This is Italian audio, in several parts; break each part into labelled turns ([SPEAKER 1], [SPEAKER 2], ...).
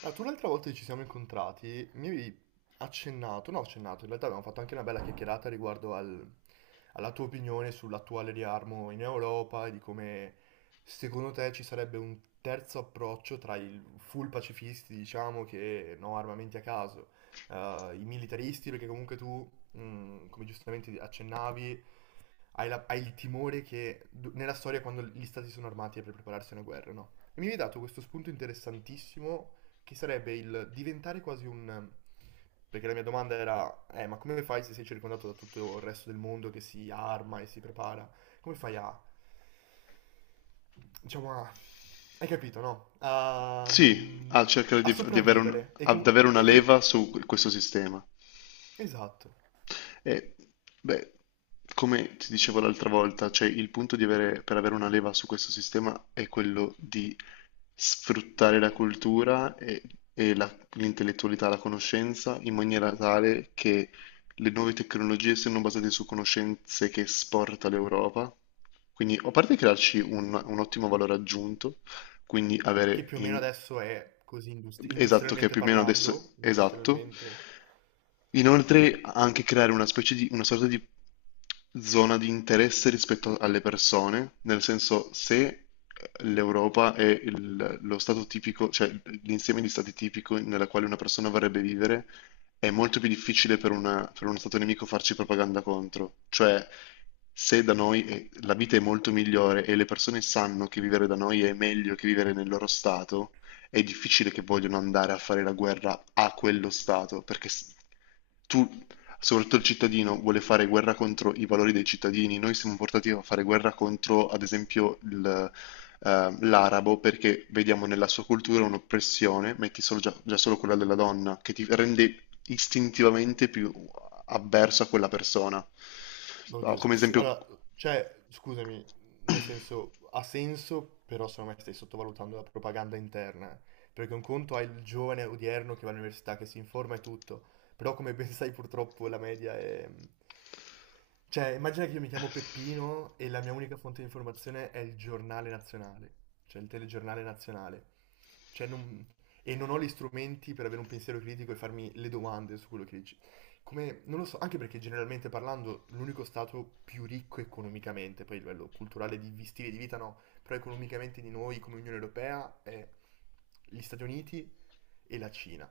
[SPEAKER 1] Ah, tu l'altra volta che ci siamo incontrati mi avevi accennato, no accennato, in realtà abbiamo fatto anche una bella chiacchierata alla tua opinione sull'attuale riarmo in Europa e di come secondo te ci sarebbe un terzo approccio tra i full pacifisti, diciamo, che no armamenti a caso, i militaristi, perché comunque tu, come giustamente accennavi, hai il timore nella storia quando gli stati sono armati è per prepararsi a una guerra, no? E mi hai dato questo spunto interessantissimo che sarebbe il diventare quasi un... Perché la mia domanda era, ma come fai se sei circondato da tutto il resto del mondo che si arma e si prepara? Come fai a... diciamo a... Hai capito, no?
[SPEAKER 2] Sì, a cercare
[SPEAKER 1] A
[SPEAKER 2] di avere
[SPEAKER 1] sopravvivere.
[SPEAKER 2] ad avere una leva su questo sistema.
[SPEAKER 1] Esatto.
[SPEAKER 2] E, beh, come ti dicevo l'altra volta, cioè il punto di avere, per avere una leva su questo sistema è quello di sfruttare la cultura e l'intellettualità, la conoscenza, in maniera tale che le nuove tecnologie siano basate su conoscenze che esporta l'Europa. Quindi, a parte crearci un ottimo valore aggiunto, quindi
[SPEAKER 1] Che più o meno adesso è così
[SPEAKER 2] esatto, che è
[SPEAKER 1] industrialmente
[SPEAKER 2] più o meno adesso
[SPEAKER 1] parlando,
[SPEAKER 2] esatto.
[SPEAKER 1] industrialmente...
[SPEAKER 2] Inoltre anche creare una specie di, una sorta di zona di interesse rispetto alle persone, nel senso se l'Europa è lo stato tipico, cioè l'insieme di stati tipico nella quale una persona vorrebbe vivere, è molto più difficile per, per uno stato nemico farci propaganda contro. Cioè se da noi la vita è molto migliore e le persone sanno che vivere da noi è meglio che vivere nel loro stato, è difficile che vogliono andare a fare la guerra a quello Stato, perché tu, soprattutto il cittadino, vuole fare guerra contro i valori dei cittadini. Noi siamo portati a fare guerra contro, ad esempio, l'arabo, perché vediamo nella sua cultura un'oppressione, metti solo già solo quella della donna, che ti rende istintivamente più avverso a quella persona. No,
[SPEAKER 1] Oddio,
[SPEAKER 2] come
[SPEAKER 1] sì,
[SPEAKER 2] esempio...
[SPEAKER 1] allora, cioè, scusami, nel senso, ha senso, però secondo me stai sottovalutando la propaganda interna, eh. Perché un conto è il giovane odierno che va all'università, che si informa e tutto, però come ben sai purtroppo la media è... Cioè, immagina che io mi chiamo Peppino e la mia unica fonte di informazione è il giornale nazionale, cioè il telegiornale nazionale. Cioè, non- E non ho gli strumenti per avere un pensiero critico e farmi le domande su quello che come, non lo so, anche perché generalmente parlando l'unico stato più ricco economicamente, poi a livello culturale di stili di vita no, però economicamente di noi come Unione Europea è gli Stati Uniti e la Cina.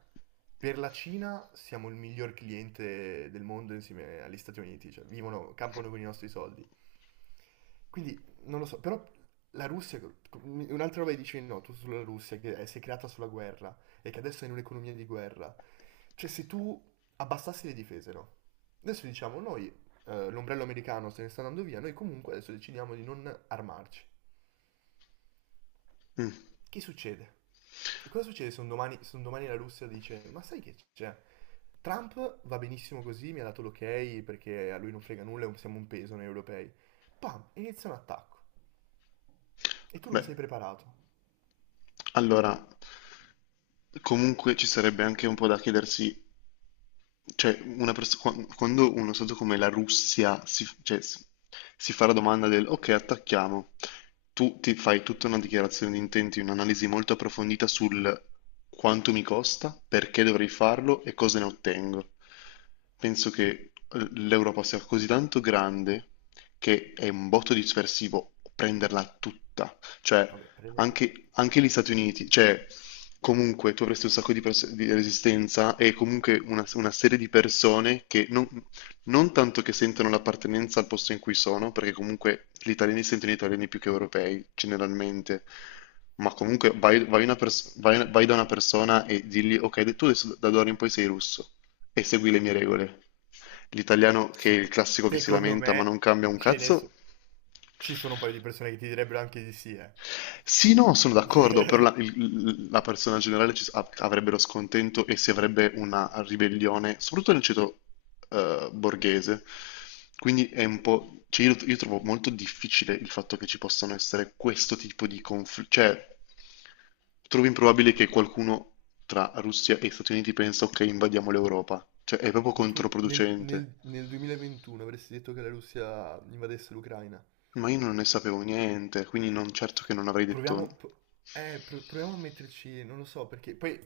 [SPEAKER 1] Per la Cina siamo il miglior cliente del mondo insieme agli Stati Uniti, cioè vivono, campano con i nostri soldi. Quindi non lo so, però la Russia, un'altra roba che dicevi no, tu sulla Russia, si è creata sulla guerra e che adesso è in un'economia di guerra. Cioè se tu abbassassi le difese, no? Adesso diciamo noi, l'ombrello americano se ne sta andando via, noi comunque adesso decidiamo di non armarci.
[SPEAKER 2] Mm.
[SPEAKER 1] Che succede? E cosa succede se un domani, se un domani la Russia dice, ma sai che c'è? Trump va benissimo così, mi ha dato l'ok perché a lui non frega nulla, siamo un peso noi europei. Pam, inizia un attacco. E tu non
[SPEAKER 2] Beh,
[SPEAKER 1] sei preparato.
[SPEAKER 2] allora, comunque ci sarebbe anche un po' da chiedersi. Cioè, quando uno stato come la Russia si fa la domanda del ok, attacchiamo, tu ti fai tutta una dichiarazione di intenti, un'analisi molto approfondita sul quanto mi costa, perché dovrei farlo e cosa ne ottengo. Penso che l'Europa sia così tanto grande che è un botto dispersivo prenderla tutta. Cioè,
[SPEAKER 1] Vabbè, prende...
[SPEAKER 2] anche gli Stati Uniti, cioè, comunque tu avresti un sacco di, di resistenza e comunque una serie di persone che non, non tanto che sentono l'appartenenza al posto in cui sono, perché comunque gli italiani sentono italiani più che europei, generalmente, ma comunque vai da una persona e digli, ok, tu adesso da da d'ora in poi sei russo e segui le mie regole. L'italiano che è
[SPEAKER 1] Se-
[SPEAKER 2] il classico che si
[SPEAKER 1] Secondo
[SPEAKER 2] lamenta ma
[SPEAKER 1] me
[SPEAKER 2] non cambia un
[SPEAKER 1] ce ne
[SPEAKER 2] cazzo,
[SPEAKER 1] so- ci sono un paio di persone che ti direbbero anche di sì,
[SPEAKER 2] sì, no, sono d'accordo, però
[SPEAKER 1] eh.
[SPEAKER 2] la persona generale avrebbero scontento e si avrebbe una ribellione, soprattutto nel ceto borghese. Quindi è un po'... cioè, io trovo molto difficile il fatto che ci possano essere questo tipo di conflitti. Cioè, trovo improbabile che qualcuno tra Russia e Stati Uniti pensa, ok, invadiamo l'Europa. Cioè, è proprio
[SPEAKER 1] Ma tu
[SPEAKER 2] controproducente.
[SPEAKER 1] nel 2021 avresti detto che la Russia invadesse l'Ucraina?
[SPEAKER 2] Ma io non ne sapevo niente, quindi non certo che non avrei detto.
[SPEAKER 1] Proviamo, pro- proviamo a metterci, non lo so perché, poi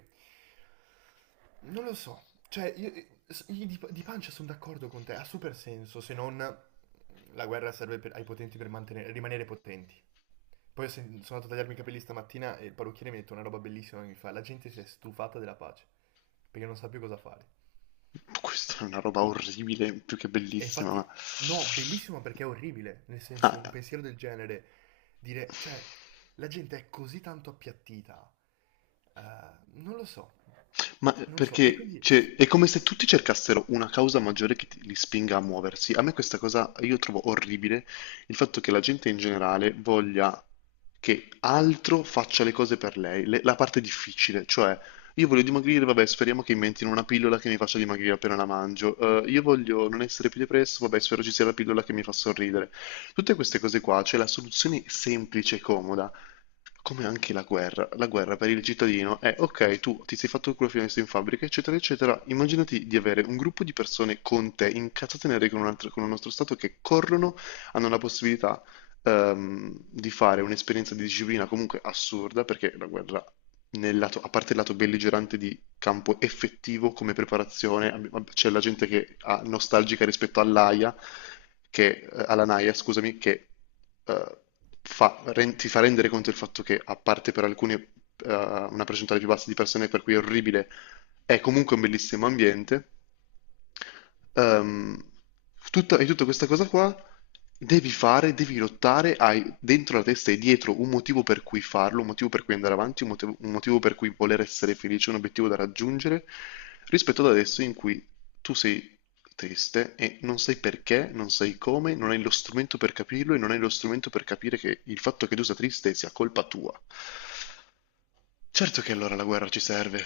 [SPEAKER 1] non lo so, cioè io di pancia sono d'accordo con te, ha super senso se non la guerra serve ai potenti per rimanere potenti. Poi sono andato a tagliarmi i capelli stamattina e il parrucchiere mi ha detto una roba bellissima che mi fa, la gente si è stufata della pace perché non sa più cosa fare.
[SPEAKER 2] Questa è una roba orribile, più che
[SPEAKER 1] E
[SPEAKER 2] bellissima,
[SPEAKER 1] infatti,
[SPEAKER 2] ma...
[SPEAKER 1] no, bellissimo perché è orribile, nel senso, un
[SPEAKER 2] Ah.
[SPEAKER 1] pensiero del genere, dire, cioè, la gente è così tanto appiattita, eh, non lo so,
[SPEAKER 2] Ma
[SPEAKER 1] non lo so, e
[SPEAKER 2] perché,
[SPEAKER 1] quindi
[SPEAKER 2] cioè, è come se tutti cercassero una causa maggiore che li spinga a muoversi. A me questa cosa, io trovo orribile il fatto che la gente in generale voglia che altro faccia le cose per lei, la parte difficile, cioè io voglio dimagrire, vabbè, speriamo che inventino una pillola che mi faccia dimagrire appena la mangio. Io voglio non essere più depresso, vabbè, spero ci sia la pillola che mi fa sorridere. Tutte queste cose qua, c'è la soluzione semplice e comoda come anche la guerra per il cittadino è ok, tu ti sei fatto il culo fino adesso in fabbrica, eccetera, eccetera. Immaginati di avere un gruppo di persone con te, incazzate nere con un altro, con un nostro Stato, che corrono, hanno la possibilità di fare un'esperienza di disciplina comunque assurda, perché la guerra, a parte il lato belligerante di campo effettivo come preparazione. C'è la gente che è nostalgica rispetto all'AIA, che, alla NAIA, scusami, che eh, ti fa rendere conto del fatto che, a parte per alcuni una percentuale più bassa di persone, per cui è orribile, è comunque un bellissimo ambiente. Ehm, e tutta questa cosa qua devi fare, devi lottare, hai dentro la testa e dietro un motivo per cui farlo, un motivo per cui andare avanti, un motivo per cui voler essere felice, un obiettivo da raggiungere, rispetto ad adesso in cui tu sei triste e non sai perché, non sai come, non hai lo strumento per capirlo e non hai lo strumento per capire che il fatto che tu sia triste sia colpa tua. Certo che allora la guerra ci serve.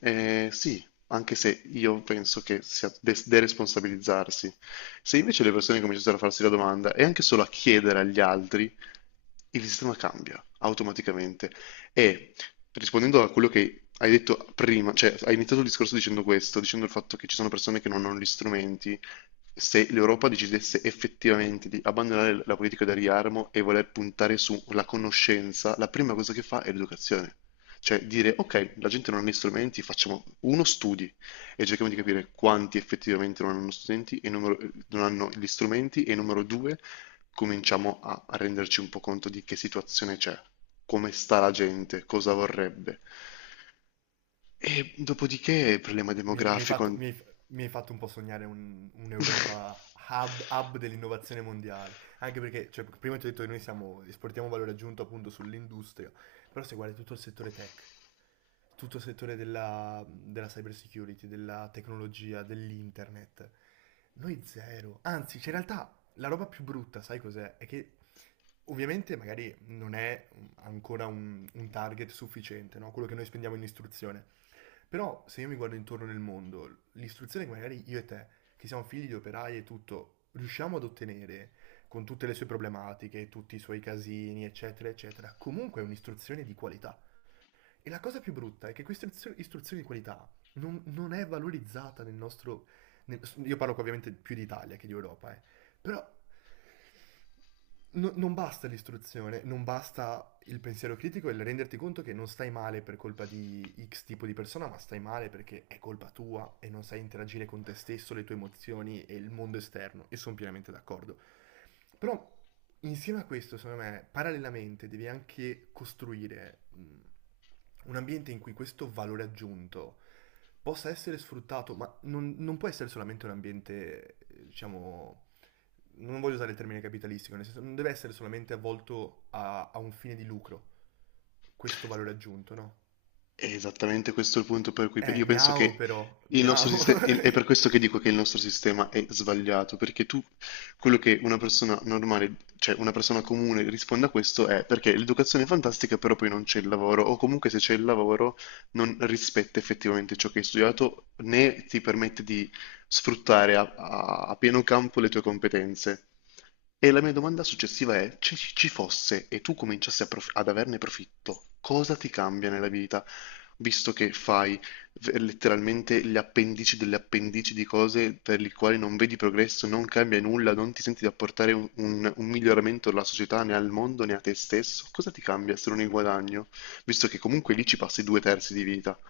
[SPEAKER 2] Sì, anche se io penso che sia deresponsabilizzarsi. Se invece le persone cominciassero a farsi la domanda e anche solo a chiedere agli altri, il sistema cambia automaticamente. E rispondendo a quello che hai detto prima, cioè hai iniziato il discorso dicendo questo, dicendo il fatto che ci sono persone che non hanno gli strumenti, se l'Europa decidesse effettivamente di abbandonare la politica del riarmo e voler puntare sulla conoscenza, la prima cosa che fa è l'educazione. Cioè dire, ok, la gente non ha gli strumenti, facciamo uno studi e cerchiamo di capire quanti effettivamente non hanno strumenti e non hanno gli strumenti e numero due, cominciamo a renderci un po' conto di che situazione c'è, come sta la gente, cosa vorrebbe. E dopodiché il problema
[SPEAKER 1] Mi, mi hai
[SPEAKER 2] demografico...
[SPEAKER 1] fatto, mi hai- mi hai fatto un po' sognare un'Europa hub dell'innovazione mondiale, anche perché cioè, prima ti ho detto che noi siamo, esportiamo valore aggiunto appunto sull'industria, però se guardi tutto il settore tech, tutto il settore della cyber security, della tecnologia, dell'internet, noi zero, anzi, cioè, in realtà la roba più brutta, sai cos'è? È che ovviamente magari non è ancora un target sufficiente, no? Quello che noi spendiamo in istruzione. Però se io mi guardo intorno nel mondo, l'istruzione che magari io e te, che siamo figli di operai e tutto, riusciamo ad ottenere con tutte le sue problematiche, tutti i suoi casini, eccetera, eccetera, comunque è un'istruzione di qualità. E la cosa più brutta è che questa istruzione di qualità non, non è valorizzata nel nostro... io parlo qua ovviamente più di Italia che di Europa, eh. Però non basta l'istruzione, non basta il pensiero critico e il renderti conto che non stai male per colpa di X tipo di persona, ma stai male perché è colpa tua e non sai interagire con te stesso, le tue emozioni e il mondo esterno. E sono pienamente d'accordo. Però insieme a questo, secondo me, parallelamente devi anche costruire un ambiente in cui questo valore aggiunto possa essere sfruttato, ma non, non può essere solamente un ambiente, diciamo, non voglio usare il termine capitalistico, nel senso non deve essere solamente avvolto a un fine di lucro, questo valore aggiunto, no?
[SPEAKER 2] È esattamente questo il punto per cui io penso
[SPEAKER 1] Miau
[SPEAKER 2] che
[SPEAKER 1] però,
[SPEAKER 2] il nostro
[SPEAKER 1] miau.
[SPEAKER 2] sistema, è per questo che dico che il nostro sistema è sbagliato, perché tu, quello che una persona normale, cioè una persona comune risponde a questo è perché l'educazione è fantastica, però poi non c'è il lavoro, o comunque se c'è il lavoro non rispetta effettivamente ciò che hai studiato, né ti permette di sfruttare a pieno campo le tue competenze. E la mia domanda successiva è, se ci fosse e tu cominciassi a ad averne profitto, cosa ti cambia nella vita, visto che fai letteralmente gli appendici delle appendici di cose per le quali non vedi progresso, non cambia nulla, non ti senti di apportare un miglioramento alla società, né al mondo, né a te stesso? Cosa ti cambia se non il guadagno, visto che comunque lì ci passi due terzi di vita?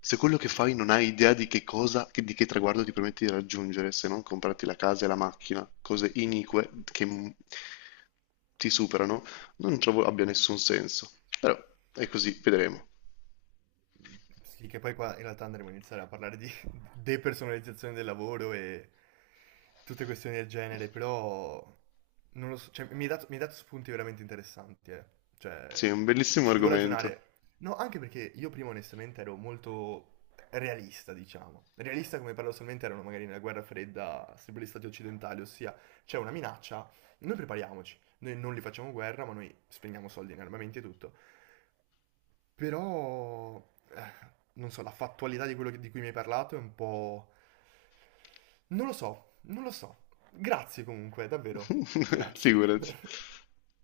[SPEAKER 2] Se quello che fai
[SPEAKER 1] Madonna.
[SPEAKER 2] non hai idea di che cosa, di che traguardo ti permetti di raggiungere, se non comprarti la casa e la macchina, cose inique che ti superano, non trovo abbia nessun senso. Però è così, vedremo.
[SPEAKER 1] Sì, che poi qua in realtà andremo a iniziare a parlare di depersonalizzazione del lavoro e tutte questioni del genere, però non lo so, cioè, mi hai dato spunti veramente interessanti, eh.
[SPEAKER 2] Sì, è
[SPEAKER 1] Cioè,
[SPEAKER 2] un bellissimo
[SPEAKER 1] ci devo
[SPEAKER 2] argomento.
[SPEAKER 1] ragionare. No, anche perché io prima onestamente ero molto realista, diciamo. Realista come paradossalmente erano magari nella guerra fredda, sempre gli stati occidentali, ossia c'è una minaccia, noi prepariamoci, noi non li facciamo guerra, ma noi spendiamo soldi in armamenti e tutto. Però, eh, non so, la fattualità di quello di cui mi hai parlato è un po'... Non lo so, non lo so. Grazie comunque, davvero. Grazie.
[SPEAKER 2] Figurati.